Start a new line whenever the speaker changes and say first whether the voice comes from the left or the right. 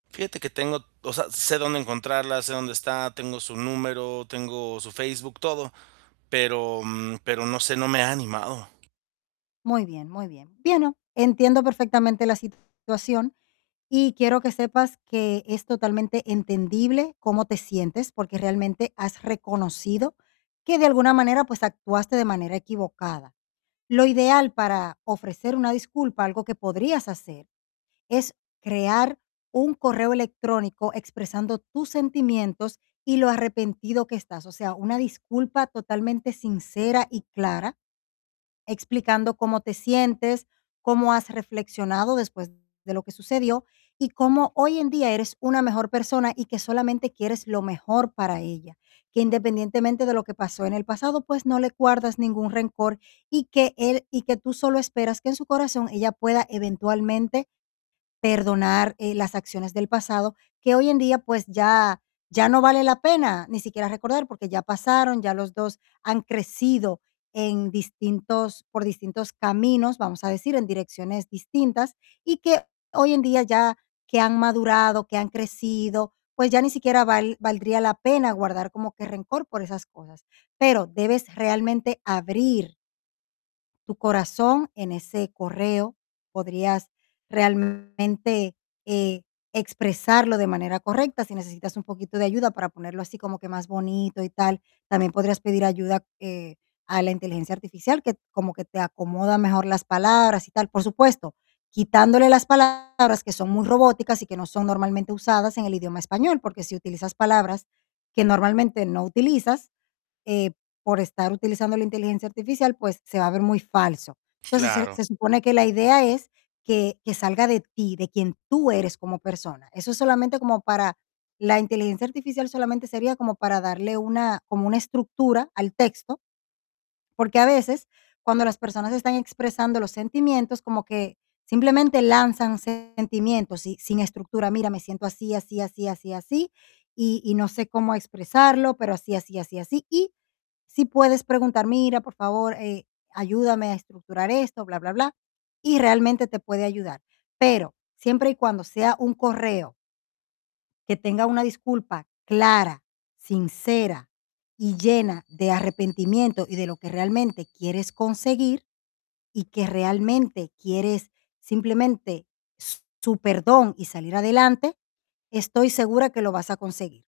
right: Fíjate que tengo o sea, sé dónde encontrarla, sé dónde está, tengo su número, tengo su Facebook, todo, pero, mm, pero no sé, no me he animado.
left: Muy bien, muy bien. Bueno, entiendo perfectamente la situación y quiero que sepas que es totalmente entendible cómo te sientes, porque realmente has reconocido que de alguna manera, pues actuaste de manera equivocada. Lo ideal para ofrecer una disculpa, algo que podrías hacer, es crear un correo electrónico expresando tus sentimientos y lo arrepentido que estás. O sea, una disculpa totalmente sincera y clara, explicando cómo te sientes, cómo has reflexionado después de lo que sucedió y cómo hoy en día eres una mejor persona y que solamente quieres lo mejor para ella, que independientemente de lo que pasó en el pasado, pues, no le guardas ningún rencor y que él y que tú solo esperas que en su corazón ella pueda eventualmente perdonar, eh, las acciones del pasado, que hoy en día, pues ya ya no vale la pena ni siquiera recordar, porque ya pasaron, ya los 2 han crecido en distintos por distintos caminos, vamos a decir, en direcciones distintas, y que hoy en día ya que han madurado, que han crecido, pues, ya ni siquiera val valdría la pena guardar como que rencor por esas cosas. Pero debes realmente abrir tu corazón en ese correo. Podrías realmente, eh, expresarlo de manera correcta. Si necesitas un poquito de ayuda para ponerlo así como que más bonito y tal, también podrías pedir ayuda, eh, a la inteligencia artificial, que como que te acomoda mejor las palabras y tal. Por supuesto, quitándole las palabras que son muy robóticas y que no son normalmente usadas en el idioma español, porque si utilizas palabras que normalmente no utilizas, eh, por estar utilizando la inteligencia artificial, pues se va a ver muy falso. Entonces, se
right: Claro.
left: se supone que la idea es que que salga de ti, de quien tú eres como persona. Eso es solamente como para la inteligencia artificial solamente sería como para darle una, como una estructura al texto, porque a veces cuando las personas están expresando los sentimientos, como que simplemente lanzan sentimientos y sin estructura: mira, me siento así, así, así, así, así. Y y no sé cómo expresarlo, pero así, así, así, así. Y sí puedes preguntar: "Mira, por favor, eh, ayúdame a estructurar esto, bla bla bla". Y realmente te puede ayudar. Pero siempre y cuando sea un correo que tenga una disculpa clara, sincera y llena de arrepentimiento y de lo que realmente quieres conseguir y que realmente quieres simplemente s su perdón y salir adelante, estoy segura que lo vas a conseguir.